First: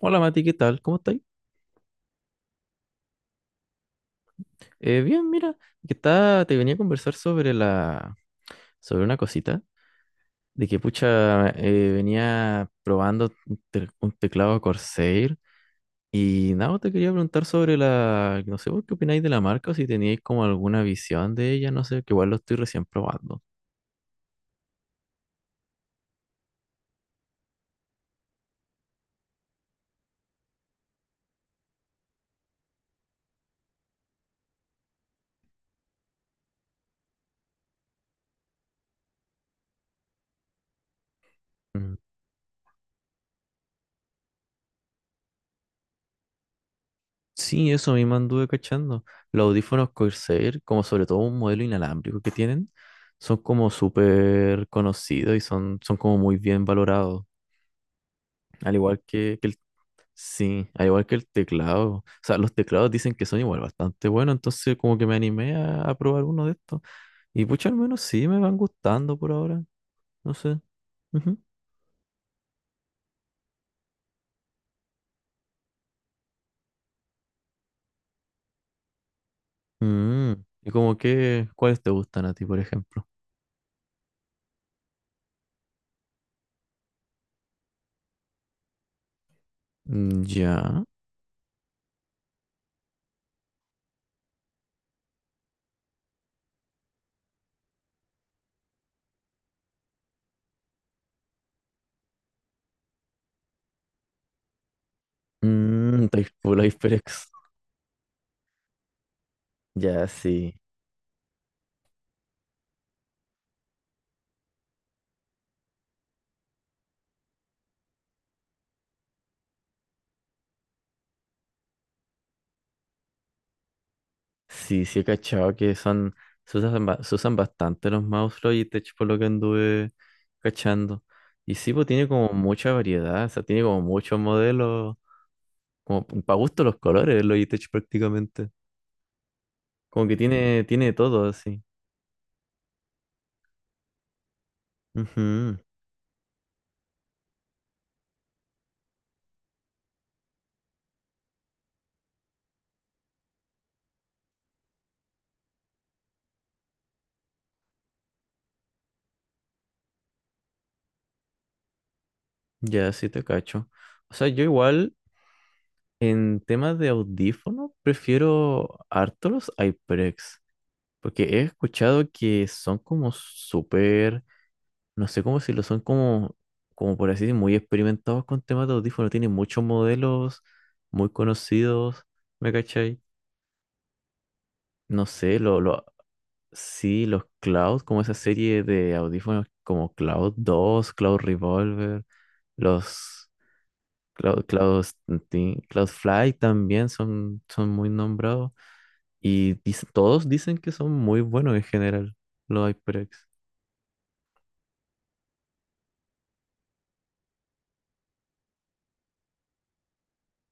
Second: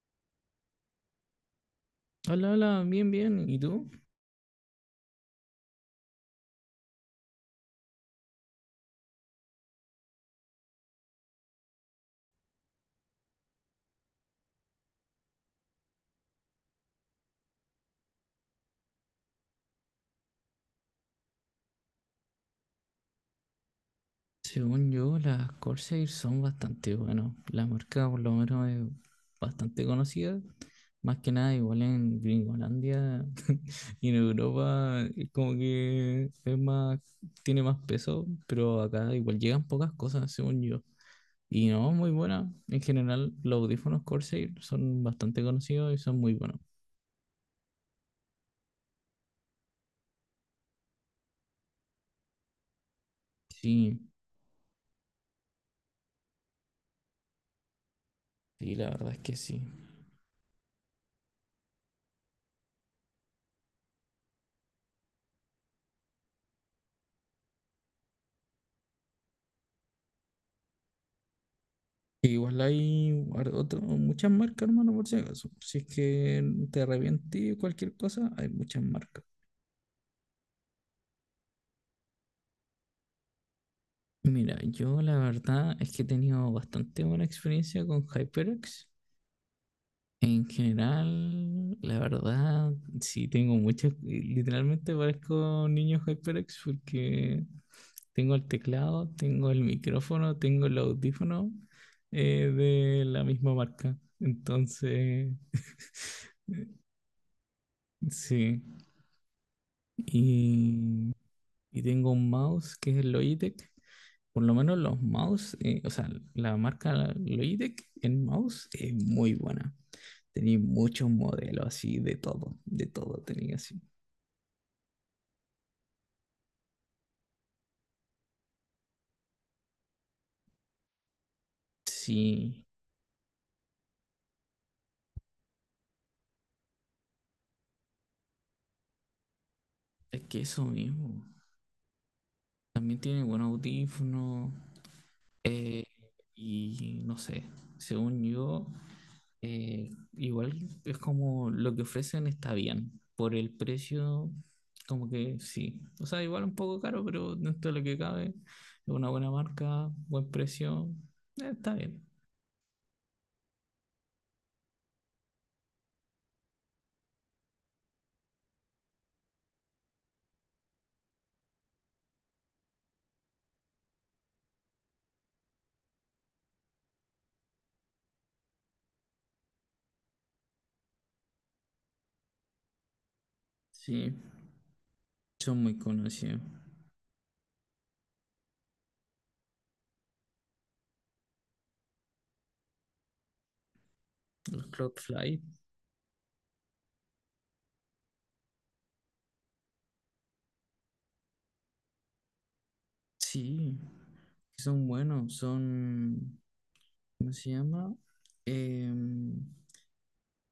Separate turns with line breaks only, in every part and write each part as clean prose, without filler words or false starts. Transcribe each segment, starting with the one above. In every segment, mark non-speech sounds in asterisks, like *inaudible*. Hola Mati, ¿qué tal? ¿Cómo estáis?
Hola, hola, bien, bien. ¿Y tú?
Bien, mira, que está, te venía a conversar sobre una cosita, de que pucha, venía probando un teclado Corsair y nada, te quería preguntar sobre la, no sé, vos ¿qué opináis de la marca? O si teníais como alguna visión de ella, no sé, que igual lo estoy recién probando.
Según yo, las Corsair son bastante buenas. La marca por lo menos es bastante conocida. Más que nada, igual en Gringolandia *laughs* y en Europa, es como que es más, tiene más peso, pero acá igual llegan pocas cosas, según yo. Y no,
Mm,
muy buena. En general, los audífonos Corsair son bastante conocidos y son muy buenos.
sí, eso mismo anduve cachando. Los audífonos Corsair, como sobre todo un modelo inalámbrico que tienen, son como
Sí,
súper conocidos y son como muy bien valorados. Al
sí, la
igual
verdad es que
que el,
sí.
sí, al igual que el teclado. O sea, los teclados dicen que son igual bastante buenos, entonces como que me animé a probar uno de estos. Y pucha, al menos sí me van gustando por ahora. No sé. Ujú.
Igual hay muchas marcas, hermano, por si acaso. Si es que te arrepentí o cualquier cosa, hay muchas marcas.
Mm. Y como que, ¿cuáles te gustan a ti, por ejemplo?
Mira, yo la verdad es que he tenido bastante buena experiencia con HyperX.
Mm.
En
Ya.
general, la verdad, sí tengo muchas. Literalmente parezco niño HyperX porque tengo el teclado, tengo el micrófono, tengo el audífono, de la misma marca. Entonces,
Mm, type full HyperX.
sí.
Ya, sí.
Y y tengo un mouse que es el Logitech. Por lo menos los mouse, o sea, la marca Logitech en mouse es muy buena. Tenía muchos modelos así, de todo tenía así.
Sí, sí he cachado que son, se usan, ba- se usan bastante los mouse y Logitech por lo que anduve cachando. Y sí, pues tiene como
Sí,
mucha variedad, o sea, tiene como muchos modelos, como para gusto los colores el Logitech prácticamente. Como que
es que
tiene,
eso
tiene todo
mismo.
así.
También tiene buenos audífonos.
Ujú.
Eh, y no sé, según yo, igual es como lo que ofrecen está bien. Por el precio, como que sí. O sea, igual un poco caro, pero dentro de lo que cabe, es una buena marca, buen precio, está bien.
Ya, sí te cacho. O sea, yo igual en temas de audífono prefiero harto los HyperX, porque he escuchado que son como súper no sé cómo decirlo, son como por así decir, muy experimentados con temas de audífonos, tienen muchos modelos muy conocidos, ¿me cachai?
Sí,
No sé,
son muy conocidos.
sí, los Cloud, como esa serie de audífonos como Cloud 2 Cloud Revolver, los Cloud,
Los
Cloud,
Cloudfly,
Sting- Cloud Fly también son muy nombrados y todos dicen que son muy buenos en general, los HyperX.
sí, son buenos, son, ¿cómo se llama? Em,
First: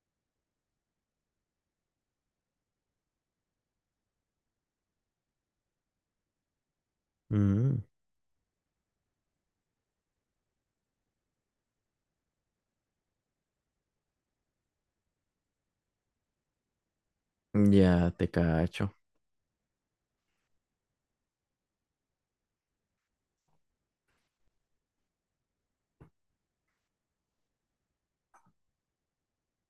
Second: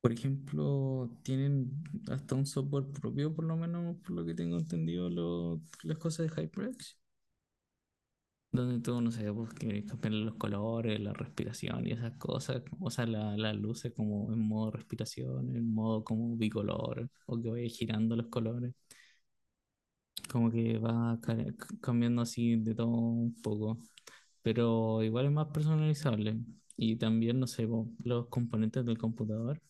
Por ejemplo, tienen hasta un software propio, por lo menos por lo que tengo entendido, las cosas de HyperX,
Mm,
donde tú, no sé, pues, quieres cambiarle los colores, la respiración y esas cosas, o sea, las luces como en modo respiración, en modo como bicolor, o que vaya
ya
girando los
te
colores
cacho.
como que cambiando así de todo un poco, pero igual es más personalizable. Y también, no sé, po, los componentes del computador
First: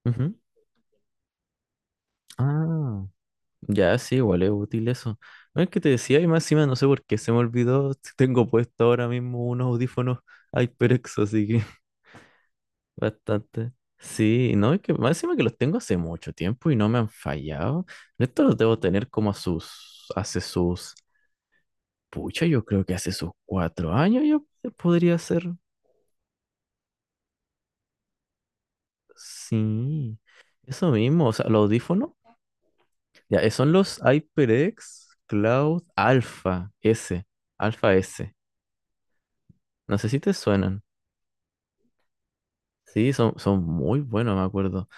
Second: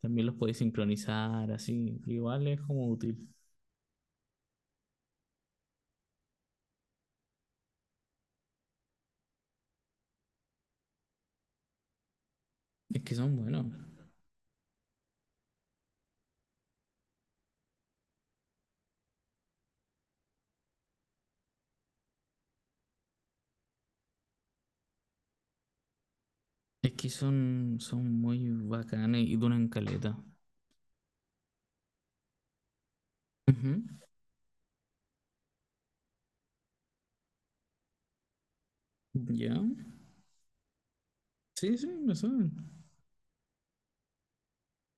también
Ujú.
los podéis sincronizar así, igual es como
Ah.
útil.
Ya, sí, igual es útil eso. No es que te decía, y más encima no sé por qué se me olvidó. *laughs* Si tengo puesto ahora mismo unos audífonos HyperX, así que *laughs*
Es que son buenos,
bastante. Sí, no, es que más encima que los tengo hace mucho tiempo y no me han fallado. Estos los debo tener como a sus, hace sus, pucha, yo creo que hace sus 4 años yo podría ser.
es que son, son muy bacanes y duran caleta.
Sí, eso mismo, o sea, los audífonos, ya, son
Ujú.
los HyperX Cloud Alpha S, Alpha S.
¿Ya?
No sé si te suenan.
Sí, sí, lo saben.
Sí, son muy buenos, me acuerdo.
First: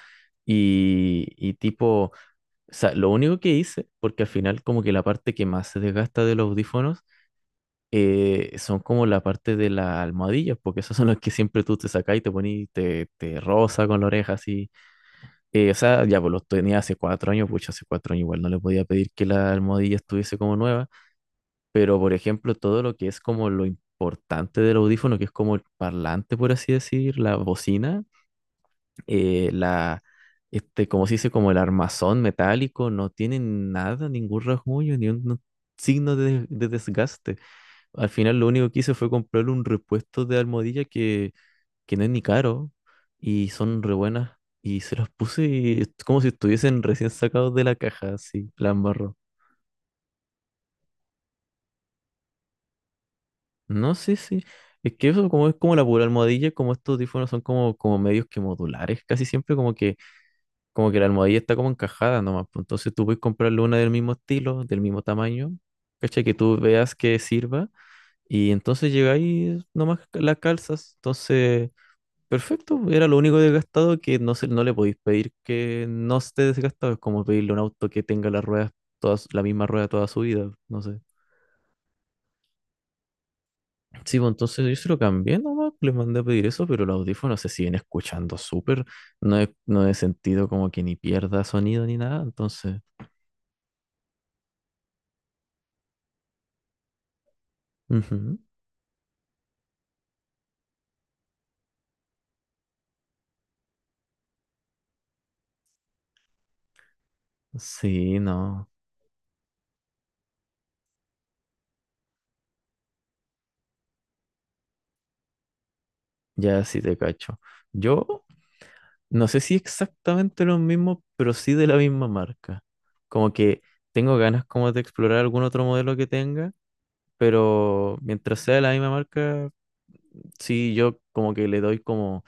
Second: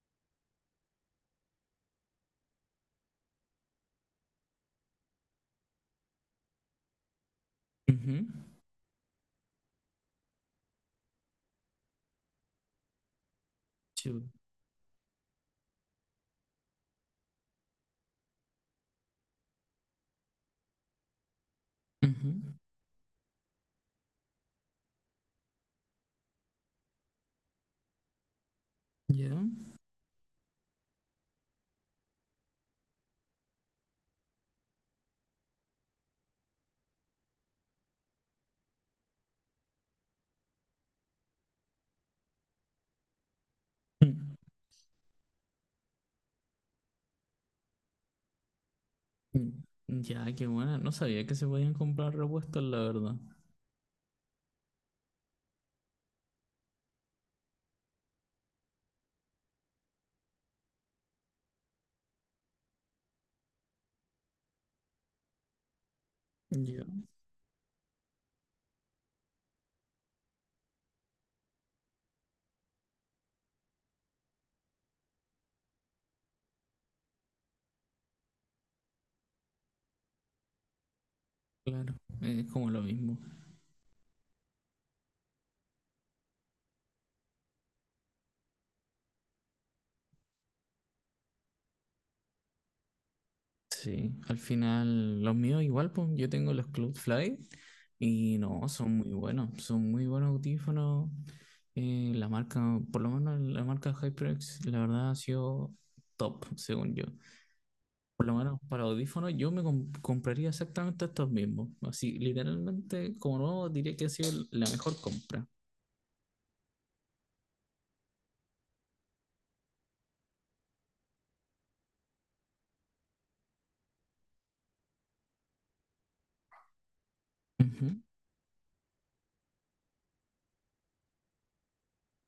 Y tipo, o sea, lo único que hice, porque al final como que la parte que más se desgasta de los audífonos
Ujú.
son como la parte de las almohadillas, porque esas son las que siempre tú te sacas y te pones, te roza con la
Sí, po.
oreja así. O sea, ya pues los tenía hace 4 años, pucha, hace 4 años igual no le podía pedir que la almohadilla estuviese como nueva, pero por ejemplo,
Ujú.
todo lo que es como lo importante del audífono, que es como el parlante, por así decir, la bocina
¿Ya?
la, este, como se dice, como el armazón metálico, no tiene nada, ningún rasguño, ni un no, signo de desgaste. Al final lo único que hice fue comprarle un repuesto de almohadilla que no es ni caro y son re
Mm.
buenas. Y se las puse y es como si estuviesen recién sacados de la caja, así, la embarró.
Mm. Ya, qué buena. No sabía que se podían comprar repuestos, la verdad.
No, sí, sí. Es que eso como es como la pura almohadilla, como estos audífonos son como, como medios que modulares, casi siempre como que la almohadilla está como encajada nomás. Pues, entonces tú puedes comprarle una del mismo estilo, del mismo tamaño, ¿cachai? Que tú
Ya.
veas que sirva. Y entonces llegáis nomás las calzas. Entonces, perfecto. Era lo único desgastado que no le podéis pedir que no esté desgastado. Es como pedirle a un auto que tenga las ruedas, todas, la misma rueda toda su vida. No sé.
Claro, es como lo mismo.
Sí, pues entonces yo se lo cambié nomás. Les mandé a pedir eso, pero los audífonos se siguen escuchando súper. No he sentido como que ni pierda sonido ni nada. Entonces.
Sí, al final los míos igual, pues yo tengo los Cloudflare
Ujú.
y no, son muy buenos audífonos. La marca, por lo menos la marca HyperX, la verdad ha sido top, según yo.
Sí,
Por lo menos
no,
para audífonos yo compraría exactamente estos mismos. Así, literalmente, como nuevo, diría que ha sido la mejor compra.
ya sí te cacho. Yo no sé si exactamente lo mismo, pero sí de la misma marca. Como que tengo ganas como de explorar algún otro modelo que tenga,
Ujú,
pero mientras sea de la misma marca, sí, yo como que le doy como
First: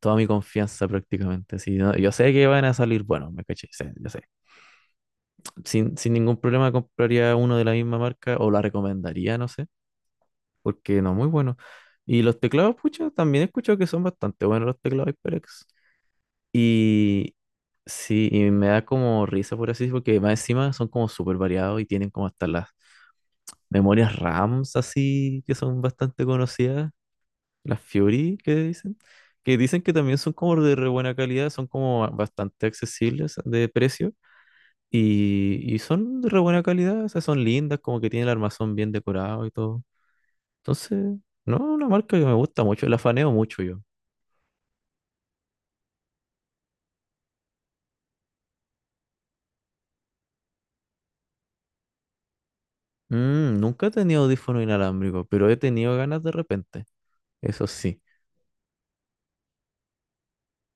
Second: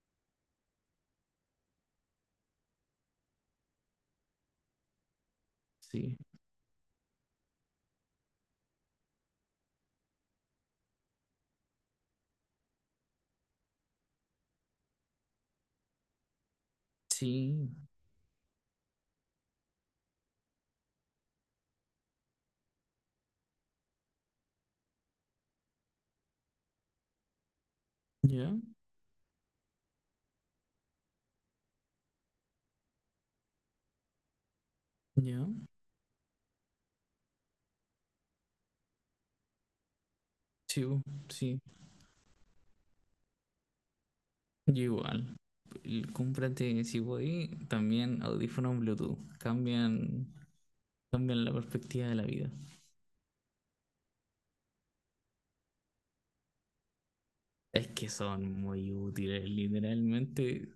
toda mi confianza prácticamente. Sí, no, yo sé que van a salir, bueno, me caché, sé, yo sé. Sin
sí,
ningún problema compraría uno de la misma marca o la recomendaría, no sé, porque no, muy bueno. Y los teclados, pucha, también he escuchado que son bastante buenos los teclados HyperX. Y
sí,
sí, y me da como risa por así, porque más encima son como súper variados y tienen como hasta las memorias RAMs así, que son bastante conocidas, las Fury
ya,
que dicen que también son como de re buena calidad, son como bastante accesibles de precio
ya,
y son de re buena calidad, o sea, son lindas, como que tienen el armazón bien decorado y todo.
sí, bu,
Entonces, no,
sí.
una marca que me gusta mucho, la faneo mucho yo.
Yo igual. Cómprate, si voy, también audífonos Bluetooth. Cambian, cambian la perspectiva de la vida.
Mm, nunca he tenido audífono inalámbrico, pero he tenido ganas de repente. Eso
Es
sí.
que son muy útiles, literalmente.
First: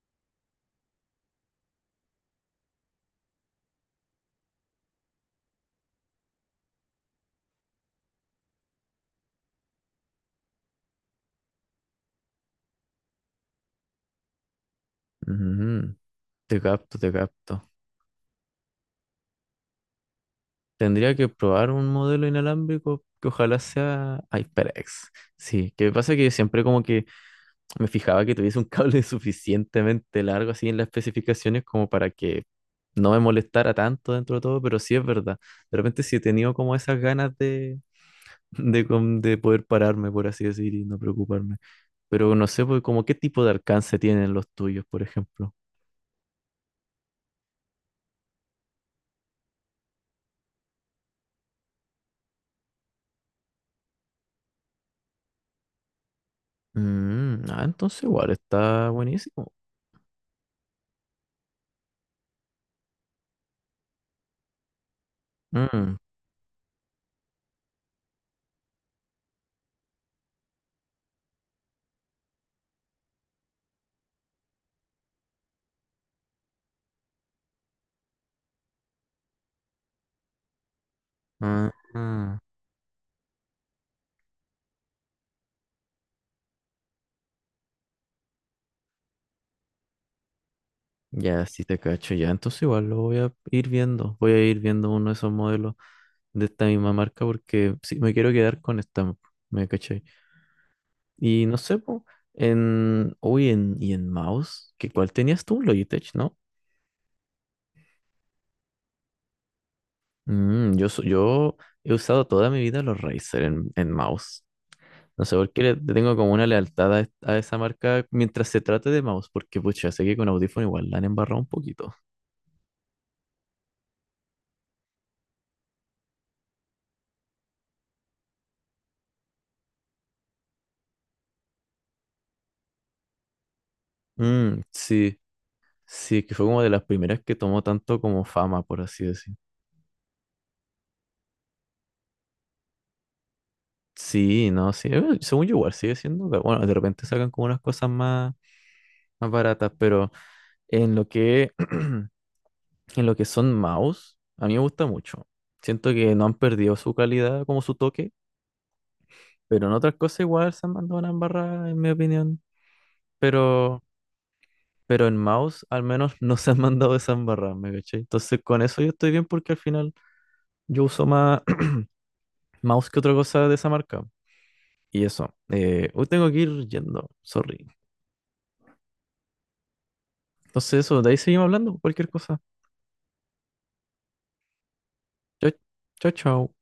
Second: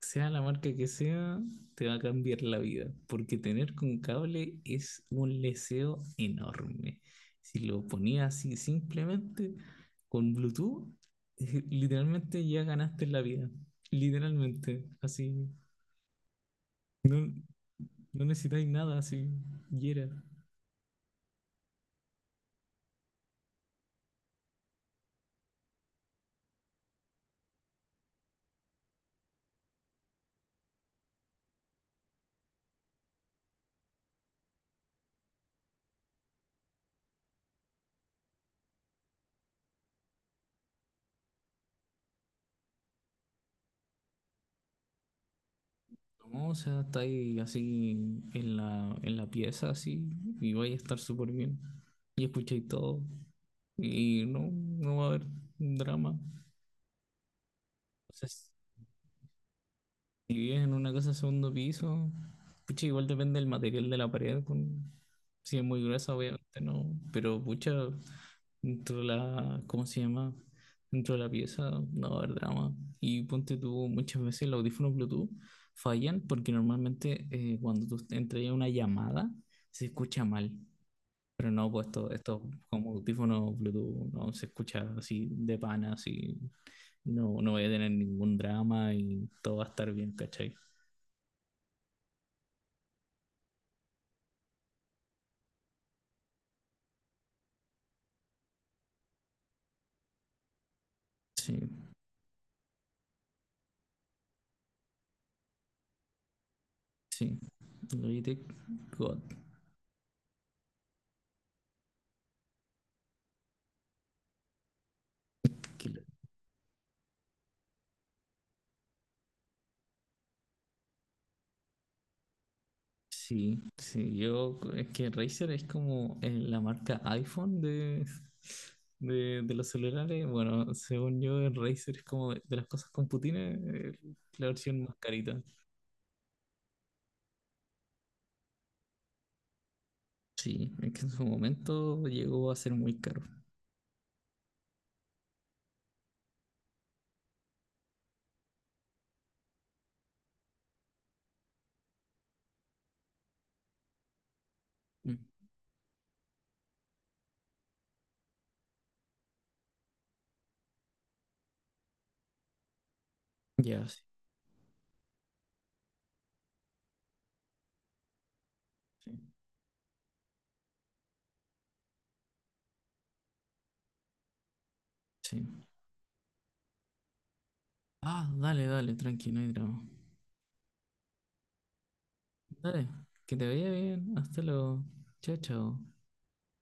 Sea la marca que sea, te va a cambiar la vida. Porque tener con cable es un leseo enorme. Si lo ponías así simplemente con Bluetooth, *laughs* literalmente ya ganaste la vida. Literalmente, así.
Ujú, te capto, te
No,
capto.
no necesitáis nada, así. Y era.
Tendría que probar un modelo inalámbrico que ojalá sea HyperX. Sí, que pasa que siempre como que me fijaba que tuviese un cable *laughs* suficientemente largo así en las especificaciones como para que no me molestara tanto dentro de todo, pero sí es verdad. De repente sí he tenido como esas ganas de poder pararme, por así decir, y no preocuparme. Pero no sé, pues, como qué tipo de alcance tienen los tuyos, por ejemplo.
No, o sea, está ahí así en la pieza, así, y vais a estar súper bien. Y escucháis todo, y no, no va a haber drama.
Mm, ah, entonces igual está buenísimo.
Si vives en una casa de segundo piso, pucha, igual depende del material de la pared. Si es muy
Mm,
gruesa, obviamente no. Pero pucha, dentro de la, ¿cómo se llama? Dentro de la pieza, no va a haber drama. Y ponte tú, muchas veces los audífonos Bluetooth fallan porque normalmente cuando tú entras a una llamada se escucha mal. Pero
ah,
no, pues esto,
ah,
esto como audífonos Bluetooth no se escucha así de pana, así no, no voy a tener ningún drama y todo va a estar bien, ¿cachai?
ya, sí te cacho, ya. Entonces igual lo voy a ir viendo. Voy a ir viendo uno de esos modelos de esta misma marca porque sí, me quiero quedar con esta, me caché. Y no
Sí,
sé, po, ¿Y en mouse? ¿Cuál tenías tú? Logitech, ¿no?
sí. Logitech God
Mm, yo he usado toda mi vida los Razer en mouse. No sé por qué le
Killer.
tengo como una lealtad a esa marca mientras se trate de mouse, porque pucha, sé que con audífono igual la han embarrado un poquito.
Sí, sí. Yo, es que Razer es como la marca iPhone de los celulares. Bueno, según yo, el Razer es como de las cosas con Putines, eh, la
Mm,
versión más
sí,
carita.
sí, que fue como de las primeras que tomó tanto como fama, por así decir.
Sí, es que en su momento llegó a ser muy caro.
Sí, no, sí, según yo igual sigue siendo, pero bueno, de repente sacan como unas cosas más baratas, pero en lo que, *clears throat* en lo que son mouse, a mí me gusta
Mm,
mucho. Siento que no han perdido su calidad como su toque. Pero en otras cosas igual se han mandado una embarrada, en mi opinión. Pero,
ya, sí,
pero en mouse al menos *laughs* no se han mandado esa embarrada, ¿me caché? Entonces con eso yo estoy
sí,
bien porque al final yo uso más *clears throat* mouse que otra cosa de esa marca. Y eso,
sí.
hoy tengo que ir yendo, sorry.
Ah, dale, dale, tranqui, no hay drama.
Entonces eso, de ahí seguimos hablando, cualquier cosa.
Dale, que te vaya bien. Hasta luego. Chao,
Chao,
chao.
chao, chao.